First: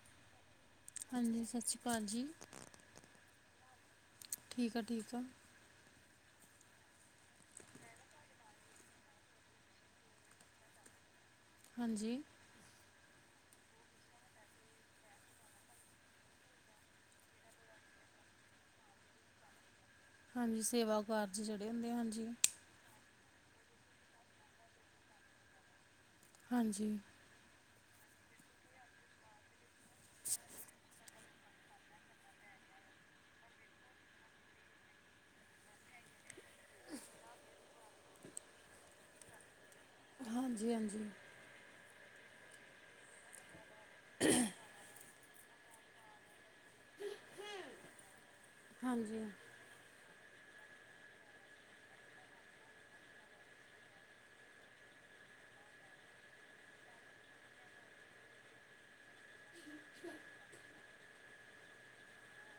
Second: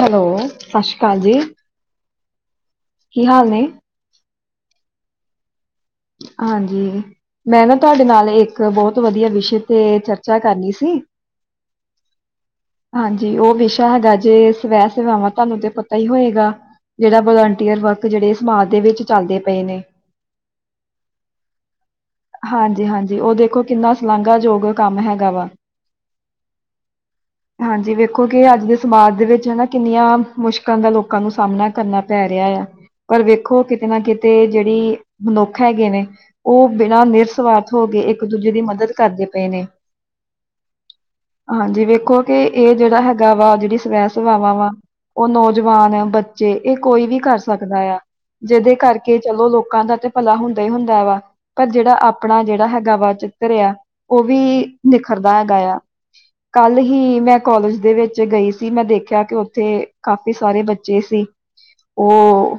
Hello, ਸਤਿ ਸ਼੍ਰੀ ਅਕਾਲ ਜੀ। ਹਾਂਜੀ ਸਤਿ ਸ਼੍ਰੀ ਅਕਾਲ ਜੀ ਕੀ ਹਾਲ ਨੇ? ਠੀਕ ਆ, ਠੀਕ ਆ। ਹਾਂਜੀ। ਮੈਂ ਨਾ ਤੁਹਾਡੇ ਨਾਲ ਇੱਕ ਬਹੁਤ ਵਧੀਆ ਵਿਸ਼ੇ ਤੇ ਚਰਚਾ ਕਰਨੀ ਸੀ। ਹਾਂਜੀ। ਹਾਂਜੀ। ਉਹ ਵਿਸ਼ਾ ਹੈਗਾ ਜੇ ਸਵੈ ਸੇਵਾਵਾਂ, ਤੁਹਾਨੂੰ ਤੇ ਪਤਾ ਹੀ ਹੋਏਗਾ। ਜਿਹੜਾ ਵਲੰਟੀਅਰ ਵਰਕ ਜਿਹੜੇ ਸਮਾਜ ਦੇ ਵਿੱਚ ਚੱਲਦੇ ਪਏ ਨੇ। ਹਾਂਜੀ। ਸੇਵਾ ਕਾਰਜ ਜਿਹੜੇ ਹੁੰਦੇ ਆ ਹਾਂਜੀ। ਹਾਂਜੀ -ਹਾਂਜੀ ਉਹ ਦੇਖੋ ਕਿੰਨਾ ਸਲਾਾਂਘਾਯੋਗ ਕੰਮ ਹੈਗਾ ਵਾ। ਹਾਂਜੀ। ਹਾਂਜੀ। ਵੇਖੋ ਕਿ ਅੱਜ ਦੇ ਸਮਾਜ ਦੇ ਵਿੱਚ ਹਨਾ ਕਿੰਨੀਆਂ, ਮੁਸ਼ਕਿਲਾਂ ਦਾ ਲੋਕਾਂ ਨੂੰ ਸਾਹਮਣਾ ਕਰਨਾ ਪੈ ਰਿਹਾ ਆ। ਪਰ ਵੇਖੋ ਕਿਤੇ ਨਾ ਕਿਤੇ ਜਿਹੜੀ ਮਨੁੱਖ ਹੈਗੇ ਨੇ। ਉਹ ਬਿਨਾਂ ਨਿਰਸਵਾਰਥ ਹੋ ਕੇ ਇੱਕ ਦੂਜੇ ਦੀ ਮਦਦ ਕਰਦੇ ਪਏ ਨੇ। ਹਾਂਜੀ -ਹਾਂਜੀ। ਹਾਂਜੀ। ਵੇਖੋ ਕਿ ਇਹ ਜਿਹੜਾ ਹੈਗਾ ਵਾ, ਜਿਹੜੀ ਸਵੈ ਸੇਵਾਵਾਂ ਵਾ ਉਹ ਨੌ ਜਵਾਨ- ਬੱਚੇ ਇਹ ਕੋਈ ਵੀ ਕਰ ਸਕਦਾ ਆ, ਜਿਹਦੇ ਕਰਕੇ ਹਾਂਜੀ ਚਲੋ ਲੋਕਾਂ ਦਾ ਤੇ ਭਲਾ ਹੁੰਦਾ ਹੀ ਹੁੰਦਾ ਵਾ। ਪਰ ਜਿਹੜਾ ਆਪਣਾ ਜਿਹੜਾ ਹੈਗਾ ਵਾ ਚਿੱਤਰ ਆ, ਉਹ ਵੀ ਨਿਖਰਦਾ ਹੈਗਾ ਆ। ਕੱਲ ਹੀ ਹੀ ਮੈਂ ਕੋਲਜ ਦੇ ਵਿੱਚ ਗਈ ਸੀ ਮੈਂ ਦੇਖਿਆ ਕਿ ਉੱਥੇ ਕਾਫੀ ਸਾਰੇ ਬੱਚੇ ਸੀ। ਉਹ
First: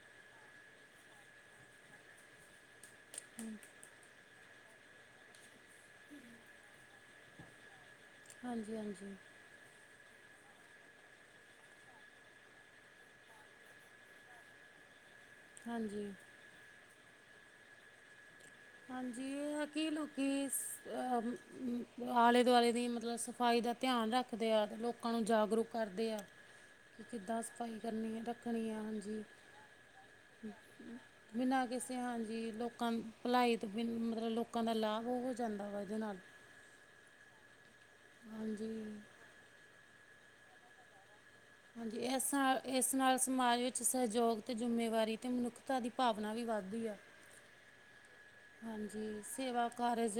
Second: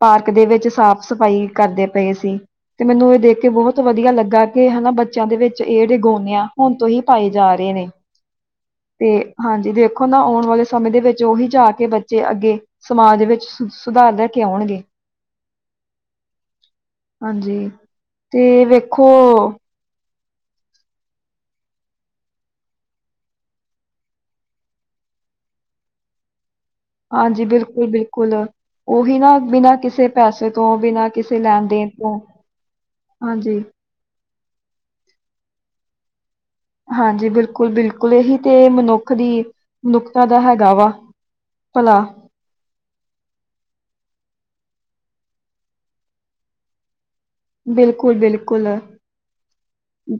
ਪਾਰਕ ਦੇ ਵਿੱਚ ਸਾਫ਼ ਸਫ਼ਾਈ ਕਰਦੇ ਪਏ ਸੀ। ਤੇ ਮੈਨੂੰ ਇਹ ਦੇਖ ਕੇ ਬਹੁਤ ਵਧੀਆ ਲੱਗਾ ਕਿ ਹਨਾ ਬੱਚਿਆਂ ਦੇ ਵਿੱਚ ਇਹ ਜਿਹੜੇ ਗੋਨਿਆਂ ਹੁਣ ਤੋਂ ਹੀ ਪਾਏ ਜਾ ਰਹੇ ਨੇ। ਤੇ ਹਾਂਜੀ-ਹਾਂਜੀ ਹਾਂਜੀ ਦੇਖੋ ਨਾ ਆਉਣ ਵਾਲੇ ਸਮੇਂ ਦੇ ਵਿੱਚ ਉਹੀ ਜਾ ਕੇ ਬੱਚੇ ਅੱਗੇ ਸਮਾਜ ਦੇ ਵਿੱਚ ਸੁਧਾਰ ਲੈ ਕੇ ਆਉਣਗੇ। ਹਾਂਜੀ। ਹਾਂਜੀ ਤੇ ਵੇਖੋ ਹਾਂਜੀ ਕੀ ਲੋਕੀ ਆਲੇ ਦੁਆਲੇ ਦੀ ਮਤਲਬ ਸਫਾਈ ਦਾ ਧਿਆਨ ਰੱਖਦੇ ਆ ਲੋਕਾਂ ਨੂੰ ਜਾਗਰੂਕ ਕਰਦੇ ਆ। ਕਿ ਕਿੱਦਾਂ ਹਾਂਜੀ, ਸਫਾਈ ਕਰਨੀ ਹੈ ਬਿਲਕੁਲ-ਬਿਲਕੁਲ ਰੱਖਣੀ ਹੈ ਉਹੀ ਹਾਂਜੀ ਨਾ ਬਿਨਾਂ ਕਿਸੇ ਪੈਸੇ ਤੋਂ ਬਿਨਾਂ ਕਿਸੇ ਲੈਣ ਬਿਨਾਂ ਦੇਣ ਕਿਸੇ ਤੋਂ ਹਾਂਜੀ ਲੋਕਾਂ ਹਾਂਜੀ ਭਲਾਈ ਤੋਂ ਬਿ ਮਤਲਬ ਲੋਕਾਂ ਦਾ ਲਾਭ ਉਹ ਹੋ ਜਾਂਦਾ ਵਾ ਇਹਦੇ ਨਾਲ। ਹਾਂਜੀ, ਬਿਲਕੁਲ-ਬਿਲਕੁਲ ਇਹੀ ਤੇ ਹਾਂਜੀ ਮਨੁੱਖ ਦੀ ਮਨੁੱਖਤਾ ਦਾ ਹੈਗਾ ਵਾ। ਭਲਾ ਹਾਂਜੀੇ ਐਸ ਸਾਲ ਇਸ ਨਾਲ ਸਮਾਜ ਵਿੱਚ ਸਹਿਯੋਗ ਅਤੇ ਜ਼ਿੰਮੇਵਾਰੀ ਅਤੇ ਮਨੁੱਖਤਾ ਦੀ ਭਾਵਨਾ ਵੀ ਵੱਧਦੀ ਹੈ। ਬਿਲਕੁਲ ਬਿਲ ਹਾਂਜੀ ਸੇਵਾ ਕਾਰਜ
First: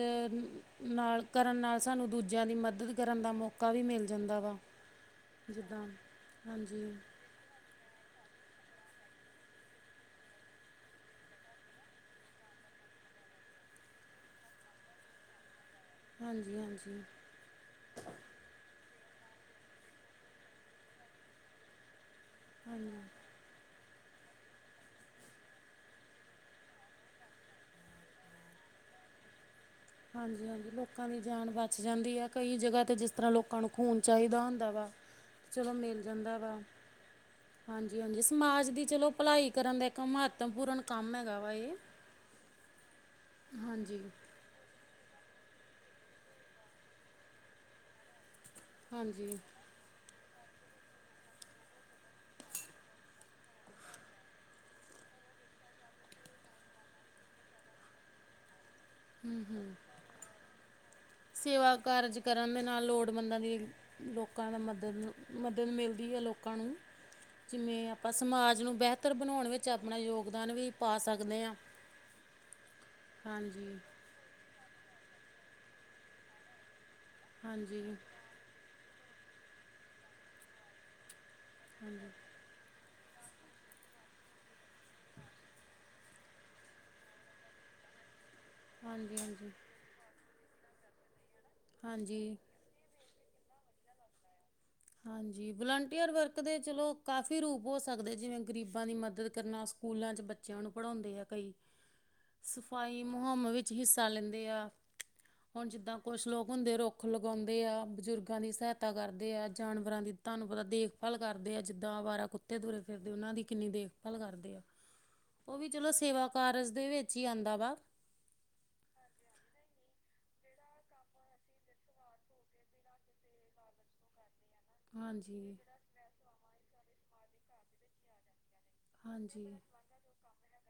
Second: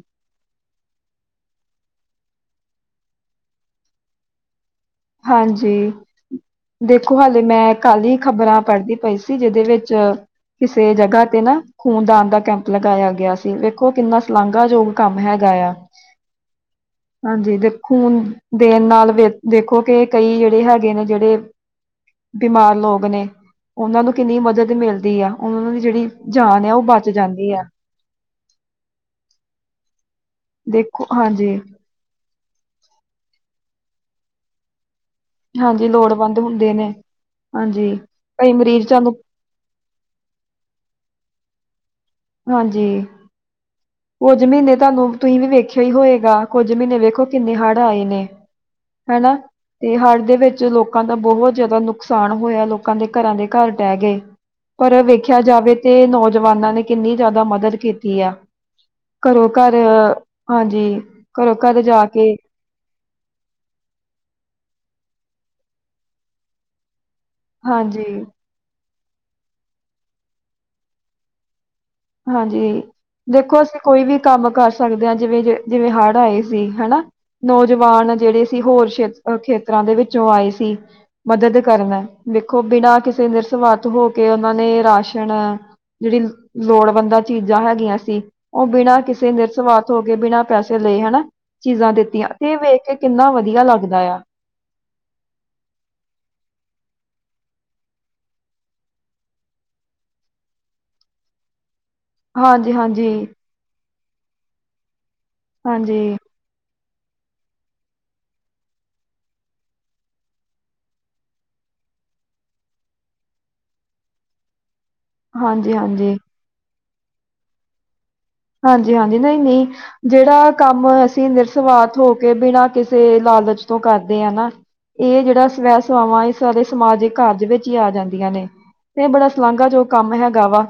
ਨਾਲ ਕਰਨ ਨਾਲ ਸਾਨੂੰ ਦੂਜਿਆਂ ਦੀ ਮਦਦ ਕਰਨ ਦਾ ਮੌਕਾ ਵੀ ਮਿਲ ਜਾਂਦਾ ਵਾ। ਹਾਂਜੀ ਜਿੱਦਾਂ ਹਾਂਜੀ ਦੇਖੋ ਹਾਲੇ ਮੈਂ ਕੱਲ ਦੀ ਖ਼ਬਰਾਂ ਪੜ੍ਹਦੀ ਪਈ ਸੀ ਜਿਹਦੇ ਵਿੱਚ ਕਿਸੇ ਜਗ੍ਹਾ ਤੇ ਨਾ ਖ਼ੂਨਦਾਨ ਦਾ ਕੈਂਪ ਲਗਾਇਆ ਗਿਆ ਸੀ ਵੇਖੋ ਕਿੰਨਾ ਸਲਾਘਾਯੋਗ ਕੰਮ ਹੈਗਾ ਆ। ਹਾਂਜੀ-ਹਾਂਜੀ ਹਾਂਜੀ ਦੇ ਖੂਨ ਦੇਣ ਨਾਲੇ ਦੇਖੋ ਕਿ ਕਈ ਜਿਹੜੇ ਹੈਗੇ ਨੇ ਜਿਹੜੇ ਬਿਮਾਰ ਹਾਂਜੀ ਲੋਕ ਨੇ। ਉਹਨਾਂ ਨੂੰ ਕਿੰਨੀ ਮਦਦ ਮਿਲਦੀ ਆ, ਉਹਨਾਂ ਦੀ ਜਿਹੜੀ ਜਾਨ ਆ ਉਹ ਬਚ ਜਾਂਦੀ ਹੈ। ਹਾਂਜੀ-ਹਾਂਜੀ ਦੇਖੋ ਲੋਕਾਂ ਦੀ ਜਾਨ ਹਾਂਜੀ ਬਚ ਜਾਂਦੀ ਆ ਕਈ ਜਗ੍ਹਾ ਤੇ ਜਿਸ ਤਰ੍ਹਾਂ ਲੋਕਾਂ ਨੂੰ ਖੂਨ ਚਾਹੀਦਾ ਹੁੰਦਾ ਵਾ। ਚਲੋ ਹਾਂਜੀ ਮਿਲ ਜਾਂਦਾ ਲੋੜਵੰਦ ਵਾ ਹੁੰਦੇ ਨੇ ਹਾਂਜੀ, ਹਾਂਜੀ-ਹਾਂਜੀ ਕਈ ਸਮਾਜ ਦੀ ਮਰੀਜ਼ ਚਲੋ ਤੁਹਾਨੂੰ ਭਲਾਈ ਕਰਨ ਦਾ ਇੱਕ ਮਹੱਤਵਪੂਰਨ ਕੰਮ ਹੈਗਾ ਵਾ ਇਹ। ਹਾਂਜੀ ਹਾਂਜੀ ਕੁੱਝ ਮਹੀਨੇ ਤੁਹਾਨੂੰ ਤੁਸੀਂ ਵੀ ਵੇਖਿਆ ਹੀ ਹੋਏਗਾ ਕੁੱਝ ਮਹੀਨੇ ਵੇਖੋ ਕਿੰਨੇ ਹੜ੍ਹ ਆਏ ਨੇ। ਹਨਾ। ਹਾਂਜੀ ਤੇ ਹੜ੍ਹ ਦੇ ਵਿੱਚ ਲੋਕਾਂ ਦਾ ਬਹੁਤ ਜ਼ਿਆਦਾ ਨੁਕਸਾਨ ਹੋਇਆ ਲੋਕਾਂ ਦੇ ਘਰਾਂ ਦੇ ਘਰ ਡਹਿ ਗਏ। ਪਰ ਓ ਵੇਖਿਆ ਜਾਵੇ ਤੇ ਨੌਜਵਾਨਾਂ ਨੇ ਕਿੰਨੀ ਜਾਦਾ ਮਦਦ ਕੀਤੀ ਆ। ਘਰੋ ਘਰ ਹਾਂਜੀ। ਘਰੋਂ ਸੇਵਾ ਘਰ ਜਾ ਕਾਰਜ ਕੇ ਕਰਨ ਦੇ ਨਾਲ ਲੋੜ ਮੰਦਾਂ ਦੀ ਲੋਕਾਂ ਦਾ ਮਦਦ ਨੂੰ ਮਦਦ ਮਿਲਦੀ ਐ ਲੋਕਾਂ ਨੂੰ। ਜਿਵੇਂ ਹਾਂਜੀ। ਆਪਾ ਸਮਾਜ ਨੂੰ ਬਿਹਤਰ ਬਣਾਉਣ ਵਿੱਚ ਆਪਣਾ ਯੋਗਦਾਨ ਵੀ ਪਾ ਸਕਦੇ ਹਾ। ਹਾਂਜੀ, ਦੇਖੋ ਅਸੀਂ ਕੋਈ ਵੀ ਕੰਮ ਕਰ ਸਕਦੇ ਹਾਂ ਜਿਵੇਂ, ਜਿਵੇਂ ਹੜ ਆਏ ਸੀ ਹਨਾ ਹਾਂਜੀ ਨੌਜਵਾਨ ਜਿਹੜੇ ਤੇ ਹੋਰੇ ਸ਼ੇਤਰ ਖੇਤਰਾਂ ਦੇ ਵਿੱਚੋਂ ਆਏ ਸੀ ਮਦਦ ਕਰਨ ਹਾਂਜੀ ਵੇ ਖੋ ਬਿਨਾਂ ਕਿਸੇ ਨਿਰਸਵਾਰਥ ਹੋ ਕੇ ਉਹਨਾਂ ਨੇ ਰਾਸ਼ਨ ਜਿਹੜੀ ਲੋੜਵੰਦਾਂ ਚੀਜ਼ਾਂ ਹੈਗੀਆ ਸੀ ਉਹ ਬਿਨਾਂ ਹਾਂਜੀ ਕਿਸੇ ਹਾਂਜੀ ਨਿਰਸਵਾਰਥ ਹੋ ਕੇ ਬਿਨਾਂ ਪੈਸੇ ਲਏ ਹਨਾ। ਚੀਜ਼ਾਂ ਦਿੱਤੀਆਂ ਹਾਂਜੀ ਤੇ ਵੇਖ ਕੇ ਕਿੰਨਾ ਵਧੀਆ ਲੱਗਦਾ ਆ। ਹਾਂਜੀ, ਵਲੰਟੀਅਰ ਵਰਕ ਦੇ ਚਲੋ ਕਾਫ਼ੀ ਰੂਪ ਹੋ ਸਕਦੇ ਜਿਵੇਂ ਗਰੀਬਾਂ ਦੀ ਮਦਦ ਕਰਨਾ, ਸਕੂਲਾਂ ਚ ਬ ਬੱਚਿਆਂ ਨੂੰ ਪੜ੍ਹਾਉਂਦੇ ਆ ਕਈ [unintelligible] ਸਫ਼ਾਈ ਹਾਂਜੀ ਮੁਹਿੰਮ ਵਿੱਚ ਹਿੱਸਾ ਲੈਂਦੇ ਆ, ਹੁਣ ਜਿੱਦਾਂ ਹਾਂਜੀ ਕੁਛ ਲੋਕ ਹੁੰਦੇ ਰੁ ਰੁੱਖ ਲਗਾਉਂਦੇ ਆ, ਬਜ਼ੁਰਗਾਂ ਦੀ ਸਹਾਇਤਾ ਕਰਦੇ ਆ ਜਾਨਵਰਾਂ ਦੀ ਤੁਹਾਨੂੰ ਪਤਾ ਦੇਖਭਾਲ ਕਰਦੇ ਆ, ਜਿੱਦਾਂ ਅਵਾਰਾ ਕੁੱਤੇ ਤੁਰੇ ਫਿਰਦੇ ਉਹਨਾਂ ਦੀ ਕਿੰਨੀ ਦੇਖਭਾਲ ਕਰਦੇ ਆ [unintelligible] ਉਹ ਵੀ ਚਲੋ ਹਾਂਜੀ ਸੇਵਾ ਕਾਰਜ ਦੇ ਵਿੱਚ ਹੀ ਆਂਉਦਾ ਵਾ। ਹਾਂਜੀ- ਹਾਂਜੀ, ਨਹੀਂ- ਨਹੀਂ। ਜਿਹੜਾ ਕੰਮ ਅਸੀਂ ਨਿਰਸਵਾਰਥ ਹੋ ਕੇ ਬਿਨਾਂ ਕਿਸੇ ਲਾਲਚ ਤੋਂ ਕਰਦੇ ਹ ਨਾ ਇਹ ਜਿਹੜਾ ਹਾਂਜੀ ਸਵੈ ਸਵਾਵਾਂ ਇਹ ਸਾਰੇ ਸਮਾਜਿਕ ਕਾਰਜ ਵਿੱਚ ਹੀ ਆ ਜਾਂਦੀਆਂ ਨੇ। ਤੇ ਬੜਾ ਹਾਂਜੀ ਸਲਾਂਘਾ ਯੋਗ ਕੰਮ ਹੈਗਾ ਵਾ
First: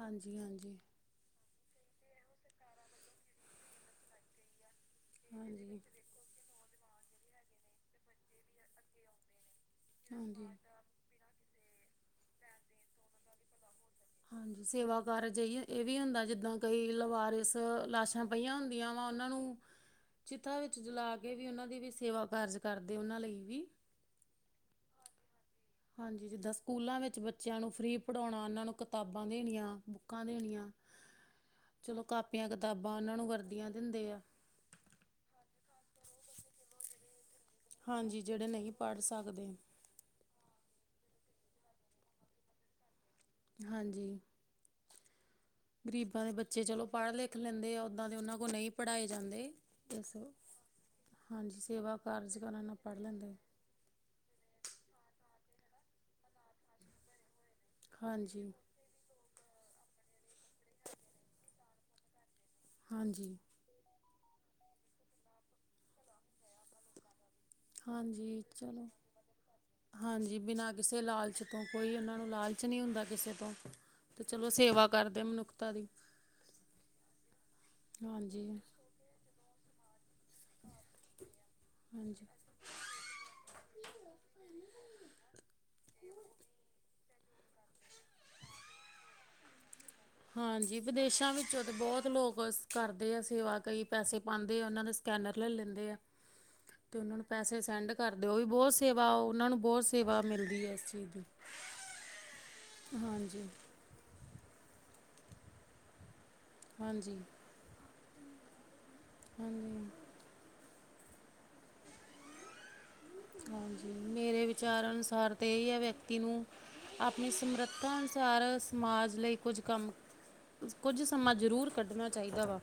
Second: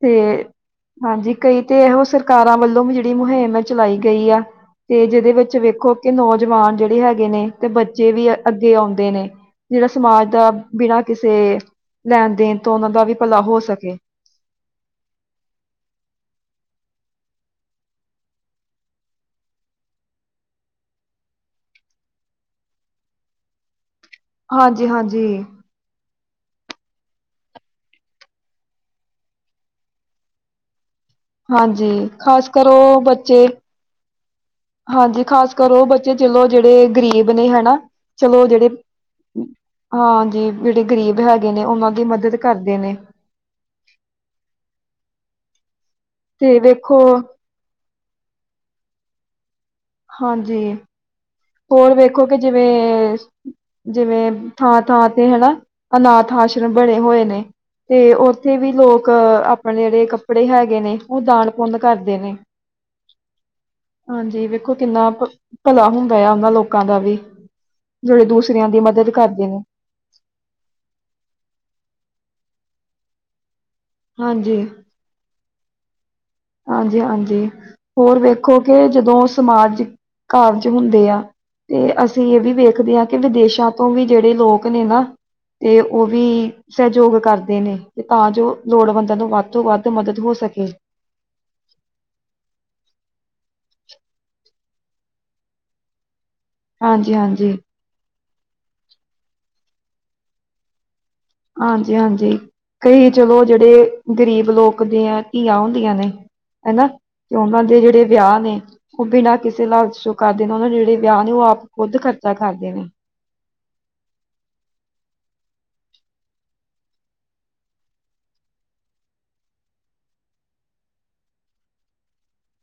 ਤੇ ਹਾਂਜੀ ਹਾਂਜੀ। ਕਈ ਤੇ ਇਹੋ ਸਰਕਾਰਾਂ ਵੱਲੋਂ ਵੀ ਜਿਹੜੀ ਮੁਹਿੰਮ ਹੈ ਚਲਾਈ ਗਈ ਆ, ਤੇ ਜਿਹਦੇ ਵਿੱਚ ਵੇਖੋ ਕਿ ਨੌਜਵਾਨ ਜਿਹੜੇ ਹੈਗੇ ਨੇ, ਤੇ ਬੱਚੇ ਵੀ ਅੱਗੇ ਆਉਂਦੇ ਨੇ ਜਿਹੜਾ ਸਮਾਜ ਦਾ ਬਿਨਾਂ ਕਿਸੇ, ਲੈਣ- ਦੇਣ ਤੋਂ ਉਹਨਾਂ ਦਾ ਵੀ ਭਲਾ ਹੋ ਸਕੇ ਹਾਂਜੀ, ਸੇਵਾ ਕਾਰਜਹੀ ਇਹ ਵੀ ਹੁੰਦਾ, ਜਿੱਦਾਂ ਕਈ ਲਵਾਰਿਸ ਲਾਸ਼ਾਂ ਪਈਆਂ ਹੁੰਦੀਆਂ ਵਾ, ਉਹਨਾਂ ਨੂੰ ਚਿਤਾ ਵਿੱਚ ਜਲਾ ਕੇ ਵੀ ਉਹਨਾਂ ਦੀ ਵੀ ਸੇਵਾ ਕਾਰਜ ਕਰਦੇ ਉਹਨਾਂ ਲਈ ਵੀ। ਹਾਂਜੀ, ਹਾਂਜੀ ਹਾਂਜੀ, ਜਿੱਦਾਂ ਸਕੂਲਾਂ ਵਿੱਚ ਬੱਚਿਆਂ ਨੂੰ ਫਰੀ ਪੜ੍ਹਾਉਣਾ, ਉਹਨਾਂ ਨੂੰ ਕਿਤਾਬਾਂ ਦੇਣੀਆਂ, ਬੁੱਕਾਂ ਦੇਣੀਆਂ। ਹਾਂਜੀ, ਚਲੋ ਕਾਪੀਆਂ ਖ਼ਾਸ ਕਰ ਕਿਤਾਬਾਂ ਓ ਉਹਨਾਂ ਨੂੰ ਬੱਚੇ। ਵਰਦੀਆਂ ਦਿੰਦੇ ਆ। ਹਾਂਜੀ ਖਾਸ ਕਰ ਉਹ ਬੱਚੇ ਚਲੋ ਜਿਹੜੇ ਗ਼ਰੀਬ ਨੇ ਹਨਾ, ਹਾਂਜੀ ਚਲੋ ਜਿਹੜੇ ਨਹੀਂ ਪੜ੍ਹ ਸਕਦੇ। ਹਾਂਜੀ, ਜਿਹੜੇ ਗ਼ਰੀਬ ਹੈਗੇ ਨੇ ਉਹਨਾਂ ਦੀ ਮਦਦ ਕਰਦੇ ਨੇ। ਹਾਂਜੀ, ਗ਼ਰੀਬਾਂ ਦੇ ਤੇ ਬੱਚੇ ਚਲੋ ਵੇਖੋ ਪੜ੍ਹ ਲਿਖ ਲੈਂਦੇ ਆ, ਓਦਾਂ ਦੇ ਉਹਨਾਂ ਕੋਲ ਨਹੀਂ ਪੜ੍ਹਾਏ ਜਾਂਦੇ। ਇਸ ਹਾਂਜੀ, ਹਾਂਜੀ ਹੋਰ ਸੇਵਾ ਵੇਖੋ ਕਿ ਕਾਰਜ ਕਰਨ ਜਿਵੇਂ ਨਾਲ ਪੜ੍ਹ ਲੈਂਦੇ ਜਿਵੇਂ, ਥਾਂ ਥਾਂ ਤੇ ਹਨਾ, ਅਨਾਥ ਆਸ਼ਰਮ ਬਣੇ ਹੋਏ ਨੇ ਤੇ ਹਾਂਜੀ ਉੱਥੇ ਵੀ ਲੋਕ ਆਪਣੇ ਜਿਹੜੇ ਕੱਪੜੇ ਹੈਗੇ ਨੇ, ਉਹ ਦਾਨ ਪੁੰਨ ਕਰਦੇ ਨੇ। ਹਾਂਜੀ, ਹਾਂਜੀ, ਵੇਖੋ ਕਿੰਨਾ ਭਲਾ ਹੁੰਦਾ ਆ ਉਹਨਾਂ ਲੋਕ ਲੋਕਾਂ ਦਾ ਵੀ, ਜਿਹੜੇ ਹਾਂਜੀ ਦੂਸਰਿਆਂ ਦੀ ਚਲੋ ਮਦਦ ਕਰਦੇ ਨੇ। ਹਾਂਜੀ, ਬਿਨਾਂ ਕਿਸੇ ਲਾਲਚ ਤੋਂ, ਕੋਈ ਉਹਨਾਂ ਨੂੰ ਲਾਲਚ ਨਹੀਂ ਹੁੰਦਾ ਕਿਸੇ ਤੋਂ ਤੇ ਚਲੋ, ਹਾਂਜੀ ਸੇਵਾ ਕਰਦੇ ਮਨੁੱਖਤਾ ਦੀ ਹਾਂਜੀ- ਹਾਂਜੀ, ਹੋਰ ਹਾਂਜੀ ਵੇਖੋ ਕਿ ਜਦੋਂ ਸਮਾਜਿਕ ਕਾਰਜ ਹੁੰਦੇ ਆ, ਤੇ ਹਾਂਜੀ ਅਸੀਂ ਇਹ ਵੀ ਵੇਖਦੇ ਹਾਂ। ਕਿ ਵਿਦੇਸ਼ਾਂ ਤੋਂ ਵੀ ਜਿਹੜੇ ਲੋਕ ਨੇ ਨਾ, ਤੇ ਉਹ ਵੀ ਸਹਿਯੋਗ ਕਰਦੇ ਨੇ ਤੇ ਤਾਂ ਜੋ, ਲੋੜਵੰਦਾਂ ਨੂੰ ਵੱਧ ਤੋਂ ਵੱਧ ਮਦਦ ਹੋ ਸਕੇ। ਹਾਂਜੀ, ਵਿਦੇਸ਼ਾਂ ਵਿੱਚੋਂ ਤਾਂ ਬਹੁਤ ਲੋਕ ਕਰਦੇ ਆ ਸੇਵਾ ਕਈ ਪੈਸੇ ਪਾਉਂਦੇ ਆ ਉਹਨਾਂ ਦੇ ਸਕੈਨਰ ਲੈ ਲੈਂਦੇ ਆ [unintelligible] ਤੇ ਉਹਨਾਂ ਨੂੰ ਹਾਂਜੀ-ਹਾਂਜੀ, ਪੈਸੇ ਸੈਂਡ ਕਰਦੇਓ, ਵੀ ਬਹੁਤ ਸੇਵਾ ਉਹਨਾਂ ਨੂੰ ਬਹੁਤ ਸੇਵਾ ਮਿਲਦੀ ਹੈ ਇਸ ਚੀਜ਼ ਦੀ ਹਾਂਜੀ -ਹਾਂਜੀ, ਕਈ ਚਲੋ ਹਾਂਜੀ ਜਿਹੜੇ ਗਰੀਬ ਲੋਕ ਦੀਆ ਧੀਆਂ ਹੁੰਦੀਆਂ ਨੇ ਹਨਾ, ਹਾਂਜੀ ਤੇ ਉਹਨਾਂ ਦੇ ਜਿਹੜੇ ਵਿਆਹ ਨੇ, ਉਹ ਬਿਨਾਂ ਕਿਸੇ ਹਾਂਜੀ ਨਾਲ ਕਰਦੇ ਨੇ, ਉਹਨਾਂ ਦੇ ਜਿਹੜੇ ਵਿਆਹ ਨੇ ਉਹ ਆਪ ਖੁਦ ਖਰਚਾ ਕਰਦੇ ਨੇ। ਹਾਂਜੀ, ਮੇਰੇ ਵਿਚਾਰ ਅਨੁਸਾਰ ਤੇ ਇਹੀ ਹੈ ਵਿਅਕਤੀ ਨੂੰ ਆਪਣੀ ਸਮਰੱਥਾ ਅਨੁਸਾਰ, ਸਮਾਜ ਲਈ ਕੁਝ ਕੰਮ ਕੁਝ ਸਮਾਂ ਜ਼ਰੂਰ ਕੱਢਣਾ ਚਾਹੀਦਾ ਵਾ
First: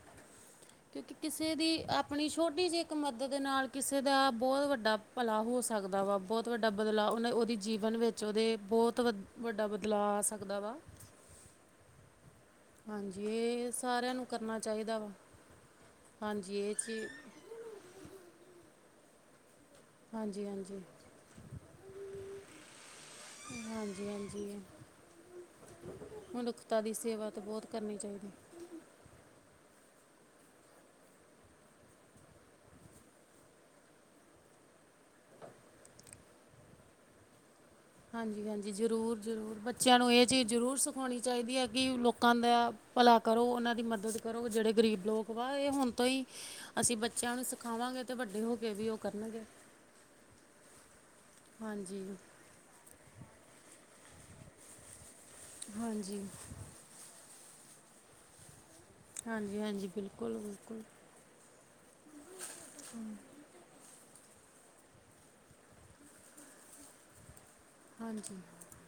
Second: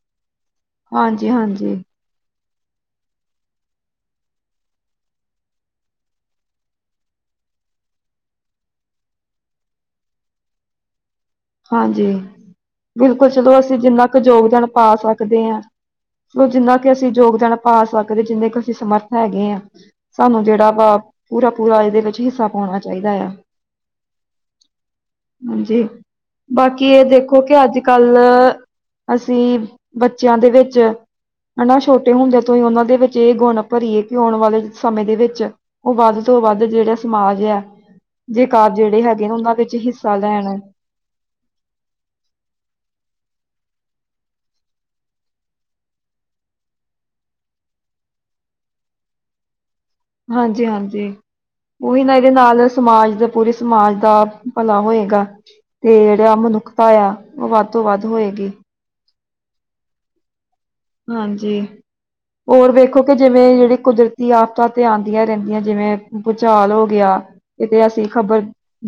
ਕਿਉਂਕਿ ਕਿਸੇ ਹਾਂਜੀ-ਹਾਂਜੀ, ਦੀ ਆਪਣੀ ਛੋਟੀ ਜਿਹੀ ਇੱਕ ਮਦਦ ਦੇ ਨਾਲ ਕਿਸੇ ਦਾ ਬਹੁਤ ਵੱਡਾ ਭਲਾ ਹੋ ਸਕਦਾ ਵਾ, ਬਹੁਤ ਵੱਡਾ ਬਦਲਾਅ, ਉਹਨੇ ਉਹਦੀ ਜੀਵਨ ਵਿੱਚ ਉਹਦੇ ਬਹੁਤ ਵ ਵੱਡਾ ਬਦਲਾਅ ਆ ਸਕਦਾ ਵਾ। ਹਾਂਜੀ ਹਾਂਜੀ ਬਿਲਕੁਲ ਚਲੋ ਇਹ ਅਸੀਂ ਜਿੰਨਾ ਸਾਰਿਆਂ ਕ ਨੂੰ ਕਰਨਾ ਯੋਗਦਾਨ ਪਾ ਚਾਹੀਦਾ ਵਾ ਸਕਦੇ ਆ। ਹਾਂਜੀ ਇਹ ਜਿੰਨਾ ਕਿ ਚੀ ਅਸੀਂ ਯੋਗਦਾਨ ਪਾ ਸਕਦੇ, ਜਿੰਨਾ ਕਿ ਅਸੀਂ ਸਮਰਥ ਹੈਗੇ ਹਾਂ। ਸਾਨੂੰ ਹਾਂਜੀ ਜਿਹੜਾ ਹਾਂਜੀ ਵਾ ਪੂਰਾ, ਪੂਰਾ ਇਹਦੇ ਵਿੱਚ ਹਿੱਸਾ ਪਾਉਣਾ ਚਾਹੀਦਾ ਆ। ਹਾਂਜੀ, ਹਾਂਜੀ ਏ। ਜੀ। ਬਾਕੀ ਇਹ ਸੇਵਾ ਦੇਖੋ ਤਾਂ ਕਿ ਬਹੁਤ ਅੱਜ ਕਰਨੀ ਕੱਲ ਚਾਹੀਦੀ ਅਸੀਂ ਬੱਚਿਆਂ ਦੇ ਵਿੱਚ ਹਨਾ ਛੋਟੇ ਹੁੰਦਿਆਂ ਤੋਂ ਹੀ ਉਹਨਾਂ ਦੇ ਵਿੱਚ ਇਹ ਗੁਣ ਭਰੀਏ ਕਿ ਆਉਣ ਵਾਲੇ ਸਮੇਂ ਦੇ ਵਿੱਚ ਉਹ ਵੱਧ ਤੋਂ ਵੱਧ ਜਿਹੜਾ ਸਮਾਜ ਆ। ਜੇ ਹਾਂਜੀ, ਕਾਰ ਹਾਂਜੀ ਜਿਹੜੇ ਜ਼ਰੂਰ ਹੈਗੇ ਨੇ ਉਹਨਾਂ ਜ਼ਰੂਰ ਵਿੱਚ ਬੱਚਿਆਂ ਨੂੰ ਹਿੱਸਾ ਇਹ ਚੀਜ਼ ਲੈਣ ਜ਼ਰੂਰ ਸਖ ਹੋਣੀ ਚਾਹੀਦੀ ਹੈ ਕਿ ਲੋਕਾਂ ਦਾ ਭਲਾ ਕਰੋ ਉਹਨਾਂ ਦੀ ਮਦਦ ਕਰੋ ਜਿਹੜੇ ਗਰੀਬ ਲੋਕ ਵਾ ਇਹ ਹੁਣ ਤੋਂ ਹੀ ਅਸੀਂ ਬੱਚਿਆਂ ਨੂੰ ਸਿਖਾਵਾਂਗੇ ਤੇ ਵੱਡੇ ਹੋ ਕੇ ਵੀ ਉਹ ਕਰਨਗੇ। ਹਾਂਜੀ, ਹਾਂਜੀ ਉਹੀ ਹਾਂਜੀ ਨਾ ਇਹਦੇ ਨਾਲ। ਸਮਾਜ ਦੇ ਪੂਰੇ ਸਮਾਜ ਦਾ ਭਲਾ ਹੋਏਗਾ ਤੇ ਹਾਂਜੀ ਜਿਹੜਾ ਮਨੁੱਖ ਤਾਆ ਉਹ ਵੱਧ ਤੋਂ ਵੱਧ ਹੋਏਗੀ। ਹਾਂਜੀ, ਹਾਂਜੀ ਬਿਲਕੁਲ, ਬਿਲਕੁਲ। ਹਾਂਜੀ। ਹੋਰ ਵੇਖੋ ਕਿ ਜਿਵੇਂ ਜਿਹੜੀ ਕੁਦਰਤੀ ਆਫ਼ਤਾਂ ਤੇ ਆਉਂਦੀਆਂ ਰਹਿੰਦੀਆਂ ਜਿਵੇਂ ਭੂਚਾਲ ਹੋ ਗਿਆ। ਕਿਤੇ ਐਸੀਂ ਹਾਂਜੀ ਖ਼ਬਰ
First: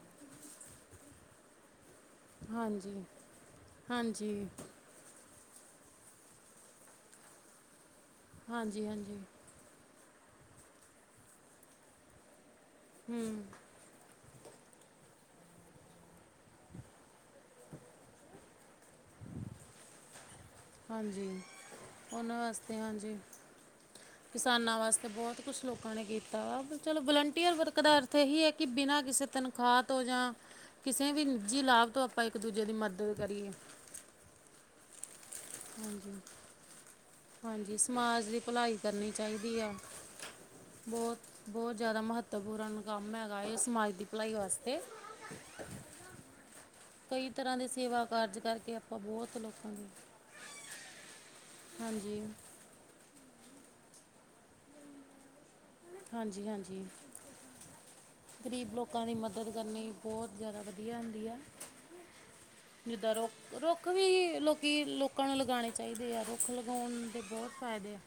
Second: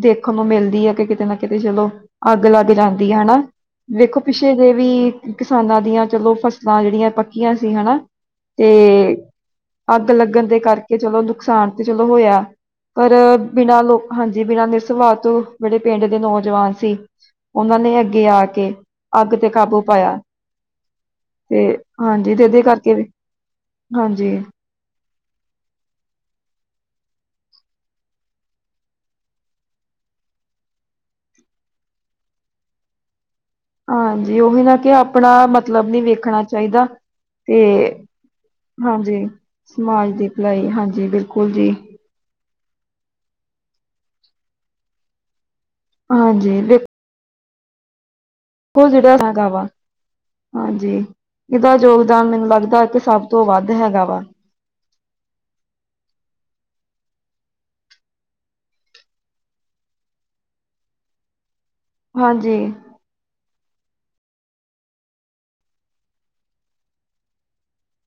ਦੇਖਣ ਨੂੰ ਮਿਲਦੀ ਹੈ ਕਿ ਕਿਤੇ ਨਾ ਕਿਤੇ ਚਲੋ ਅੱਗ ਲੱਗ ਹਾਂਜੀ ਜਾਂਦੀ ਹੈ ਹਨਾ ਵੇਖੋ ਹਾਂਜੀ ਪਿੱਛੇ ਜੇ ਵੀ ਕਿਸਾਨਾਂ ਦੀਆਂ ਚਲੋ ਫਸਲਾਂ ਜਿਹੜੀਆਂ ਪੱਕੀਆਂ ਸੀ ਹਨਾ ਹਾਂਜੀ ਤੇ ਹਾਂਜੀ ਅੱਗ ਲੱਗਣ ਦੇ ਕਰਕੇ ਚਲੋ ਨੁਕਸਾਨ ਤੇ ਚਲੋ ਹੋਇਆ ਪਰ ਹੂੰ ਬਿਨਾਂ ਲੋਕ ਹਾਂਜੀ, ਬਿਨਾਂ ਨਿਰ ਸਵਾ ਤੋਂ ਜਿਹੜੇ ਪਿੰਡ ਦੇ ਨੌਜਵਾਨ ਸੀ ਉਹਨਾਂ ਨੇ ਅੱਗੇ ਆ ਕੇ ਅੱਗ ਤੇ ਕਾਬੂ ਪਾਇਆ। ਹਾਂਜੀ, ਤੇ ਹਾਂਜੀ ਉਹਨਾਂ ਤੇ ਇਹਦੇ ਵਾਸਤੇ ਕਰਕੇ ਵੀ ਹਾਂਜੀ ਹਾਂਜੀ ਕਿਸਾਨਾਂ ਵਾਸਤੇ ਬਹੁਤ ਕੁਛ ਲੋਕ ਲੋਕਾਂ ਨੇ ਕੀਤਾ ਚਲੋ ਵਲੰਟੀਅਰ ਵਰਕ ਦਾ ਅਰਥ ਇਹੀ ਹੈ ਕਿ ਬਿਨਾਂ ਕਿਸੇ ਤਨਖਾਹ ਤੋਂ ਜਾਂ ਕਿਸੇ ਵੀ ਨਿੱਜੀ ਲਾਭ ਤੋਂ ਆਪਾਂ ਇੱਕ ਦੂਜੇ ਦੀ ਮਦਦ ਕਰੀਏ। ਹਾਂਜੀ, ਉਹੀ ਨਾ ਕੇ ਆਪਣਾ ਮਤਲਬ ਨੀ ਹਾਂਜੀ ਵੇਖਣਾ ਚਾਹੀਦਾ। ਤੇ ਹਾਂਜੀ, ਸਮਾਜ ਦੀ ਭਲਾਈ ਕਰਨੀ ਹਾਂਜੀ ਚਾਹੀਦੀ ਆ ਸਮਾਜ ਦੀ ਭਲਾਈ ਹਾਂਜੀ ਬਹੁਤ, ਬਿਲਕੁਲ ਜੀ ਬਹੁਤ ਜ਼ਿਆਦਾ ਮਹੱਤ ਮਹੱਤਵਪੂਰਨ ਕੰਮ ਹੈਗਾ ਇ ਸਮਾਜ ਦੀ ਭਲਾਈ ਵਾਸਤੇ। ਹਾਂਜੀ। ਕਈ ਤਰ੍ਹਾਂ ਦੇ ਸੇਵਾ ਕਾਰਜ ਕਰਕੇ ਉਹ ਆਪਾਂ ਜਿਹੜਾ ਬਹੁਤ ਹੈਗਾ ਵਾ ਲੋਕਾਂ ਦੀ ਹਾਂਜੀ, ਇਹਦਾ ਹਾਂਜੀ ਯੋਗਦਾਨ ਮੈਨੂੰ ਲੱਗਦਾ ਕਿ ਸਭ ਤੋਂ ਵੱਧ ਹੈਗਾ ਵਾ। ਹਾਂਜੀ, ਹਾਂਜੀ। ਗਰੀਬ ਲੋਕਾਂ ਦੀ ਮਦਦ ਕਰਨੀ ਬਹੁਤ ਜ਼ਿਆਦਾ ਵਧੀਆ ਹੁੰਦੀ ਹੈ। ਹਾਂਜੀ। ਜਿੱਦਾਂ ਰੁੱਖ, ਰੁੱਖ ਵੀ ਲੋਕੀ ਲੋਕਾਂ ਨੂੰ ਲਗਾਉਣੇ ਚਾਹੀਦੇ ਆ ਰੁੱਖ ਲਗਾਉਣ ਦੇ ਬਹੁਤ ਫਾਇਦੇ ਆ।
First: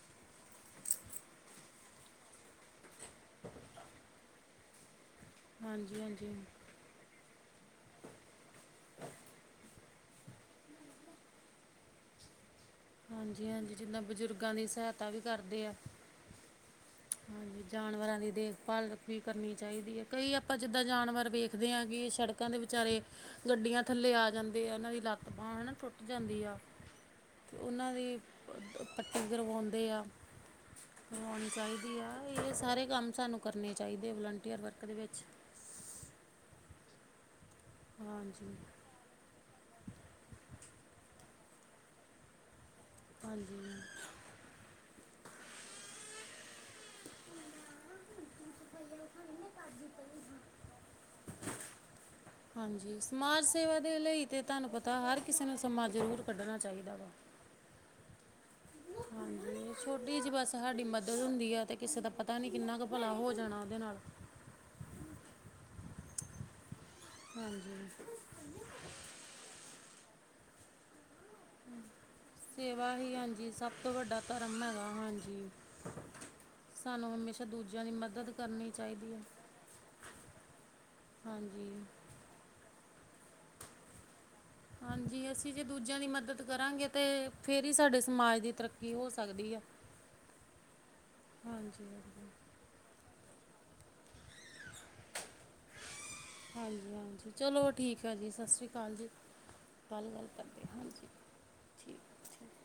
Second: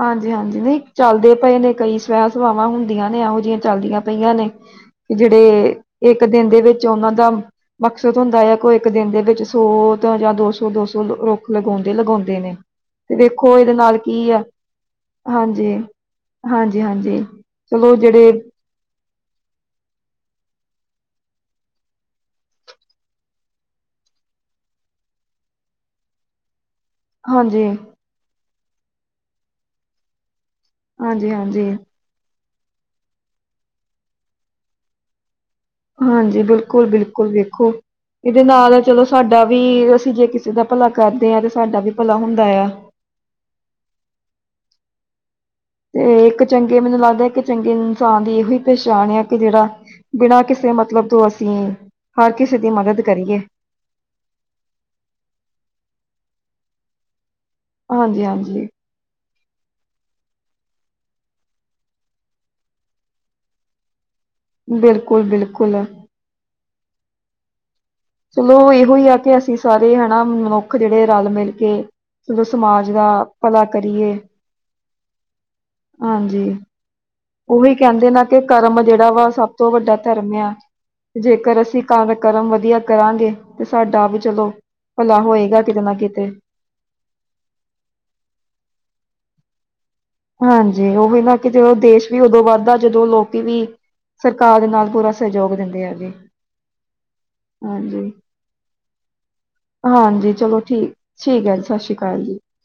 ਹਾਂਜੀ, ਹਾਂਜੀ ਨਹੀਂ ਚੱਲਦੇ ਪਏ ਨੇ ਕਈ ਸਵੈ ਸਵਾਵਾਂ ਹੁੰਦੀਆਂ ਨੇ ਇਹੋ ਜਿਹੀਆਂ ਚੱਲਦੀਆਂ ਪਈਆਂ ਨੇ। ਜਿਹੜੇ ਹਾਂਜੀ ਇੱਕ ਹਾਂਜੀ ਦਿਨ ਦੇ ਵਿੱਚ ਉਹਨਾਂ ਦਾ ਮਕਸਦ ਹੁੰਦਾ ਹੈ ਕੋਈ ਇੱਕ ਦਿਨ ਦੇ ਵਿੱਚ ਸੌ ਜਾਂ ਦੋ ਸੌ, ਦੋ ਸੌ ਰੁੱਖ ਲਗਾਉਂਦੇ ਲਗਾਉਂਦੇ ਨੇ। ਤੇ ਹਾਂਜੀ ਵੇਖੋ, ਇਹਦੇ ਹਾਂਜੀ ਨਾਲ ਜਿੱਦਾਂ ਕੀ ਆ। ਬਜ਼ੁਰਗਾਂ ਸਹਾਇਤਾ ਵੀ ਕਰਦੇ ਹਾਂਜੀ ਆ ਹਾਂਜੀ ਹਾਂਜੀ ਚਲੋ ਜਿਹੜੇ ਪਾਲਕ ਵੀ ਕਰਨੀ ਚਾਹੀਦੀ ਹੈ ਕਈ ਆਪਾਂ ਜਿੱਦਾਂ ਜਾਨਵਰ ਵੇਖਦੇ ਹਾਂ ਕਿ ਸੜਕਾਂ ਦੇ ਵਿਚਾਰੇ ਗੱਡੀਆਂ ਥੱਲੇ ਆ ਜਾਂਦੇ ਆ ਇਹਨਾਂ ਦੀ ਲੱਤ ਬਾਂਹ ਹਨਾ ਟੁੱਟ ਜਾਂਦੀ ਆ। ਹਾਂਜੀ, ਉਹਨਾਂ ਦੀ ਪੱਟੀ ਕਰਵਾਉਂਦੇ ਆ, ਕਰਵਾਉਣੀ ਹਾਂਜੀ-ਹਾਂਜੀ, ਚਾਹੀਦੀ। ਇਹ ਸਾਰੇ ਕੰਮ ਸਾਨੂੰ ਕਰਨੇ ਚਾਹੀਦੇ ਵਲੰਟੀਅਰ ਵਰਕ ਦੇ ਵਿੱਚ। ਹਾਂਜੀ, ਬਿਲਕੁਲ, ਬਿਲਕੁਲ ਵੇਖੋ ਇਹਦੇ ਹਾਂਜੀ ਨਾਲ ਚਲੋ, ਸਾਡਾ ਵੀ ਅਸੀਂ ਜੇ ਕਿਸੇ ਦਾ ਭਲਾ ਕਰਦੇ ਹਾਂ ਤੇ ਸਾਡਾ ਵੀ ਭਲਾ ਹੁੰਦਾ ਆ। ਹਾਂਜੀ। ਤੇ ਇੱਕ ਚੰਗੇ ਮੈਨੂੰ ਲੱਗਦਾ ਕਿ ਚੰਗੇ ਇਨਸਾਨ ਦੀ ਇਹੋ ਹੀ ਪੇਸ਼ਾਣ ਆ ਕਿ ਜਿਹੜਾ ਬਿਨਾਂ ਕਿਸੇ ਮਤਲਬ ਤੋਂ ਅਸੀਂ ਹਰ ਕਿਸੇ ਦੀ ਹਾਂਜੀ ਮਦਦ ਕਰੀਏ ਸਮਾਜ ਸੇਵਾ ਦੇ ਲਈ ਤਾਂ ਤੁਹਾਨੂੰ ਪਤਾ ਹਰ ਕਿਸੇ ਨੂੰ ਸਮਾਂ ਜ਼ਰੂਰ ਕੱਢਣਾ ਚਾਹੀਦਾ ਵਾ। ਹਾਂਜੀ-ਹਾਂਜੀ ਹਾਂਜੀ ਛੋਟੀ ਜ ਬਸ ਸਾਡੀ ਮਦਦ ਹੁੰਦੀ ਆ ਤੇ ਕਿਸੇ ਦਾ ਪਤਾ ਨੀ ਕਿੰਨਾ ਕੁ ਭਲਾ ਹੋ ਜਾਣਾ ਉਹਦੇ ਨਾਲ ਬਿਲਕੁਲ-ਬਿਲਕੁਲ [unintelligible] ਹੱਲਜੀ ਚਲੋ ਇਹੋ ਹੀ ਆ ਕਿ ਅਸੀਂ ਸਾਰੇ ਹਨਾ ਮਨੁੱਖ ਜਿਹੜੇ ਰਲ ਮਿਲ ਕੇ ਚਲੋ ਸਮਾਜ ਸੇਵਾ ਦਾ ਹੀ ਹਾਂਜੀ ਭਲਾ ਸਭ ਤੋਂ ਕਰੀਏ ਵੱਡਾ ਧਰਮ ਹੈਗਾ ਹਾਂਜੀ। ਹਾਂਜੀ ਸਾਨੂੰ ਉਹੀ ਦੂਜਿਆਂ ਦੀ ਕਹਿੰਦੇ ਨੇ ਮਦਦ ਕਿ ਕਰਨੀ ਕਰਮ ਜਿਹੜਾ ਚਾਹੀਦੀ ਹੈ ਵਾ ਸਭ ਤੋਂ ਵੱਡਾ ਧਰਮ ਆ। ਜੇਕਰ ਹਾਂਜੀ ਅਸੀਂ ਕਰਮ ਵਧੀਆ ਕਰਾਂਗੇ ਤੇ ਸਾਡਾ ਵੀ ਚਲੋ ਭਲਾ ਹਾਂਜੀ ਅਸੀਂ ਹੋਏਗਾ ਜੇ ਕਿਤੇ ਨਾ ਦੂਜਿਆਂ ਦੀ ਕਿਤੇ। ਮਦਦ ਕਰਾਂਗੇ ਤੇ ਫੇਰ ਹੀ ਸਾਡੇ ਸਮਾਜ ਦੀ ਤਰੱਕੀ ਹੋ ਸਕਦੀ ਹੈ। ਹਾਂਜੀ ਉਹ ਵੀ ਨਾ ਕਿ ਜਦੋਂ ਦੇਸ਼ ਵੀ ਹਾਂਜੀ ਉਦੋਂ ਵੱਧਦਾ ਜਦੋਂ ਲੋਕੀ ਵੀ ਸਰਕਾਰ ਦੇ ਨਾਲ ਪੂਰਾ ਸਹਿਜੋਗ ਦਿੰਦੇ ਆ ਜੀ। ਹਾਂਜੀ-ਹਾਂਜੀ ਚਲੋ ਠੀਕ ਹੈ ਜੀ ਸਤਿ ਸ਼੍ਰੀ ਅਕਾਲ ਜੀ। ਕੱਲ੍ਹ ਗੱਲ ਹਾਂਜੀ ਚਲੋ ਕਰਦੇ ਹਾਂ ਹਾਂਜੀ ਠੀਕ-ਠੀਕ ਹੈ ਜੀ ਸਤਿ ਸ਼੍ਰੀ ਠੀਕ ਅਕਾਲ ਜੀ। ਠੀਕ